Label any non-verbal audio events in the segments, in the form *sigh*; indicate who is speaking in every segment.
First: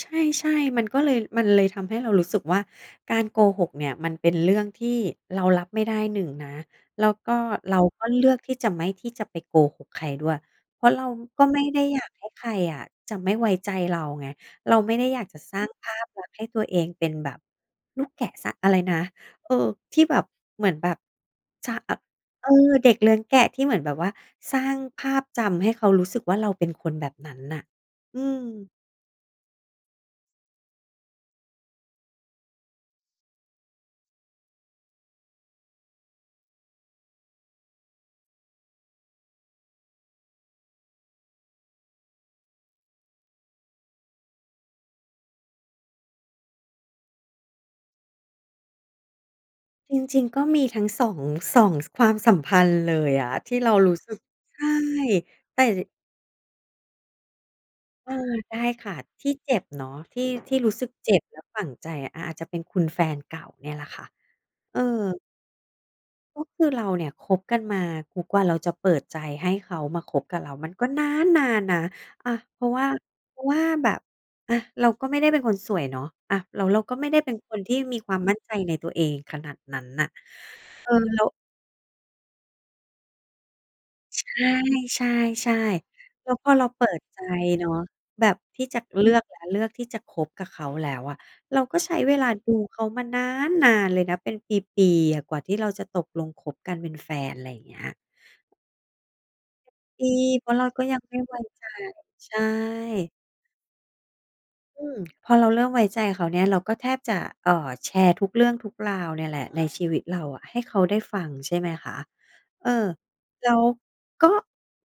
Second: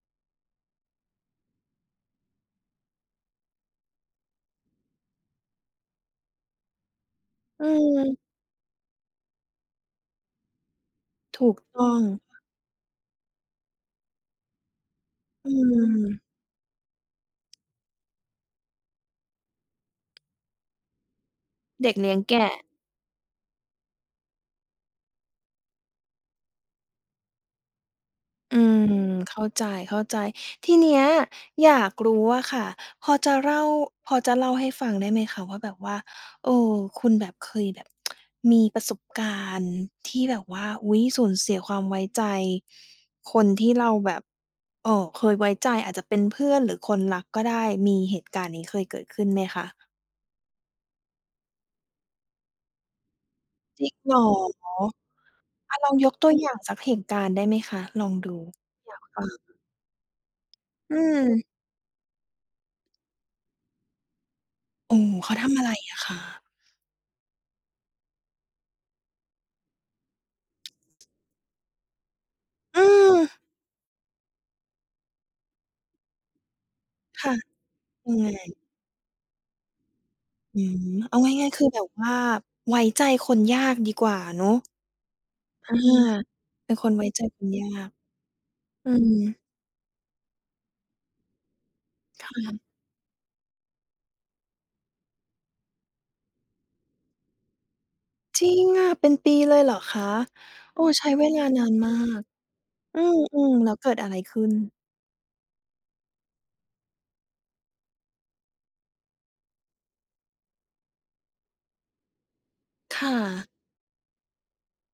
Speaker 1: ใช่ ๆ มันก็เลย มันเลยทำให้เรารู้สึกว่าการโกหกเนี่ยมันเป็นเรื่องที่เรารับไม่ได้ หนึ่งนะ แล้วก็
Speaker 2: อื
Speaker 1: เราก็
Speaker 2: ม
Speaker 1: เลือกที่จะไม่ ที่จะไปโกหกใครด้วย เพราะเราก
Speaker 2: ถ
Speaker 1: ็
Speaker 2: ู
Speaker 1: ไ
Speaker 2: ก
Speaker 1: ม่ไ
Speaker 2: ต
Speaker 1: ด้
Speaker 2: ้อ
Speaker 1: อย
Speaker 2: ง
Speaker 1: ากให้ใครอะจะไม่ไว้ใจเราไง เราไม่ได้อยากจะ
Speaker 2: อื
Speaker 1: สร้างภาพล
Speaker 2: ม
Speaker 1: ักษณ์ให้ตัวเองเป็นแบบลูกแกะสร้าง อะไรนะ เออ ที่แบบเหมือนแบบ ใช่
Speaker 2: เด
Speaker 1: อ
Speaker 2: ็กเลี้ยงแก
Speaker 1: เออ
Speaker 2: ะ
Speaker 1: เด็กเลี้ยงแกะที่เหมือนแบบว่าสร้างภาพจำให้เขารู้สึกว่าเราเป็นคนแบบนั้นน่ะ อื
Speaker 2: อื
Speaker 1: อ
Speaker 2: ม เข้าใจ ๆ ทีเนี้ยอยากรู้อะค่ะ พอจะเล่า พอจะเล่าให้ฟังได้ไหมคะว่าแบบว่า เออ คุณแบบเคยแบบ *tsk* มีประสบการณ์ที่แบบว่า อุ้ย สูญเสียความไว้ใจคนที่เราแบบ เอ่อ เคยไว้ใจ อาจจะเป็นเพื่อนหรือคนรักก็ได้ มีเหตุการณ์นี้เคยเกิด ขึ้นไหมคะ?
Speaker 1: จริง ๆ ก็มีทั้งสอง 2 ความสัมพันธ์เลยอะ ที่เรา
Speaker 2: จร
Speaker 1: ร
Speaker 2: ิ
Speaker 1: ู
Speaker 2: ง
Speaker 1: ้ส
Speaker 2: เ
Speaker 1: ึ
Speaker 2: หร
Speaker 1: ก
Speaker 2: อ
Speaker 1: ใช่ แต่
Speaker 2: อา
Speaker 1: จ
Speaker 2: ล
Speaker 1: ะ
Speaker 2: องยกตัวอย่างสักเหตุการณ์ได้ไหมคะ? ล
Speaker 1: เ
Speaker 2: อ
Speaker 1: อ
Speaker 2: ง
Speaker 1: อ
Speaker 2: ดู
Speaker 1: ได้
Speaker 2: อ
Speaker 1: ค่ะ
Speaker 2: ยากฟ
Speaker 1: ท
Speaker 2: ั
Speaker 1: ี
Speaker 2: ง
Speaker 1: ่เจ็บเนาะ ที่ ที่รู้สึก
Speaker 2: อื
Speaker 1: เจ็บและ
Speaker 2: ม
Speaker 1: ฝั่งใจอะ อา อาจจะเป็นคุณแฟนเก่าเนี่ยแหละค่ะ เออ
Speaker 2: โอ้ เขาทำอะไรอะค
Speaker 1: ก็
Speaker 2: ะ?
Speaker 1: คือเราเนี่ยคบกันมา ทุกวันเราจะเปิดใจให้เขามาคบกับเรามันก็นานนานนะ อา เพราะว
Speaker 2: อื
Speaker 1: ่า เพ
Speaker 2: อ
Speaker 1: ราะว่าแบบ อา เราก็ไม่ได้เป็นคนสวยเนาะ อา แล้วเราก็ไม่ได้
Speaker 2: ค
Speaker 1: เป
Speaker 2: ่
Speaker 1: ็
Speaker 2: ะ
Speaker 1: นคนที่มี
Speaker 2: เป
Speaker 1: ค
Speaker 2: ็
Speaker 1: ว
Speaker 2: น
Speaker 1: าม
Speaker 2: ยั
Speaker 1: มั
Speaker 2: ง
Speaker 1: ่
Speaker 2: ไ
Speaker 1: น
Speaker 2: ง?
Speaker 1: ใจในตัวเองขนาดนั้นน่ะ
Speaker 2: อืม
Speaker 1: เออ
Speaker 2: เอ
Speaker 1: แ
Speaker 2: า
Speaker 1: ล้ว
Speaker 2: ง่าย ๆ คือแบบว่าไว้ใจคนยากดีกว่าเนาะ
Speaker 1: ใช่
Speaker 2: อา
Speaker 1: ๆ ๆ แล้วพอเรา
Speaker 2: เป็น
Speaker 1: เป
Speaker 2: ค
Speaker 1: ิ
Speaker 2: น
Speaker 1: ด
Speaker 2: ไว้
Speaker 1: ใจ
Speaker 2: ใจคนย
Speaker 1: เน
Speaker 2: า
Speaker 1: าะ
Speaker 2: ก
Speaker 1: แบบที่จะ
Speaker 2: อื
Speaker 1: เลือกแล้
Speaker 2: ม
Speaker 1: ว เลือกที่จะคบกับเขาแล้วอะ เราก็ใช้เวล
Speaker 2: ค
Speaker 1: าดู
Speaker 2: ่ะ
Speaker 1: เขามานานนานเลยนะ เป็นปี ๆ อะ กว่าที่เราจะตกลงคบกันเป็นแฟน อะไรอย่างเงี้ย
Speaker 2: จริงอะ เป็นปีเลยเหรอ ค
Speaker 1: ด
Speaker 2: ะ
Speaker 1: ี เพราะเรา
Speaker 2: โ
Speaker 1: ก
Speaker 2: อ้
Speaker 1: ็ยัง
Speaker 2: ใช้
Speaker 1: ไม่
Speaker 2: เว
Speaker 1: ไว้
Speaker 2: ลาน
Speaker 1: ใจ
Speaker 2: านมาก
Speaker 1: ใช
Speaker 2: อื
Speaker 1: ่
Speaker 2: ม ๆ แล้วเกิดอะไรขึ้น?
Speaker 1: อืม พอเราเริ่มไว้ใจเขาเนี่ย เราก็แทบจะ เอ่อ แชร์ทุกเรื่องทุกราวเนี่ย แหละในชีวิตเราให้เขาได้ฟังใช่ไหมคะ เออ
Speaker 2: ค่
Speaker 1: แ
Speaker 2: ะ
Speaker 1: ล้วก็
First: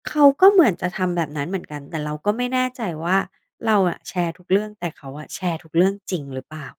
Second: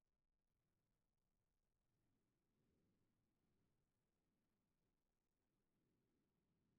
Speaker 1: เขาก็เหมือนจะทำแบบนั้นเหมือนกัน แต่เราก็ไม่แน่ใจว่าเราอะแชร์ทุกเรื่อง แต่เขาอะแชร์ทุกเรื่องจริงหรือเปล่า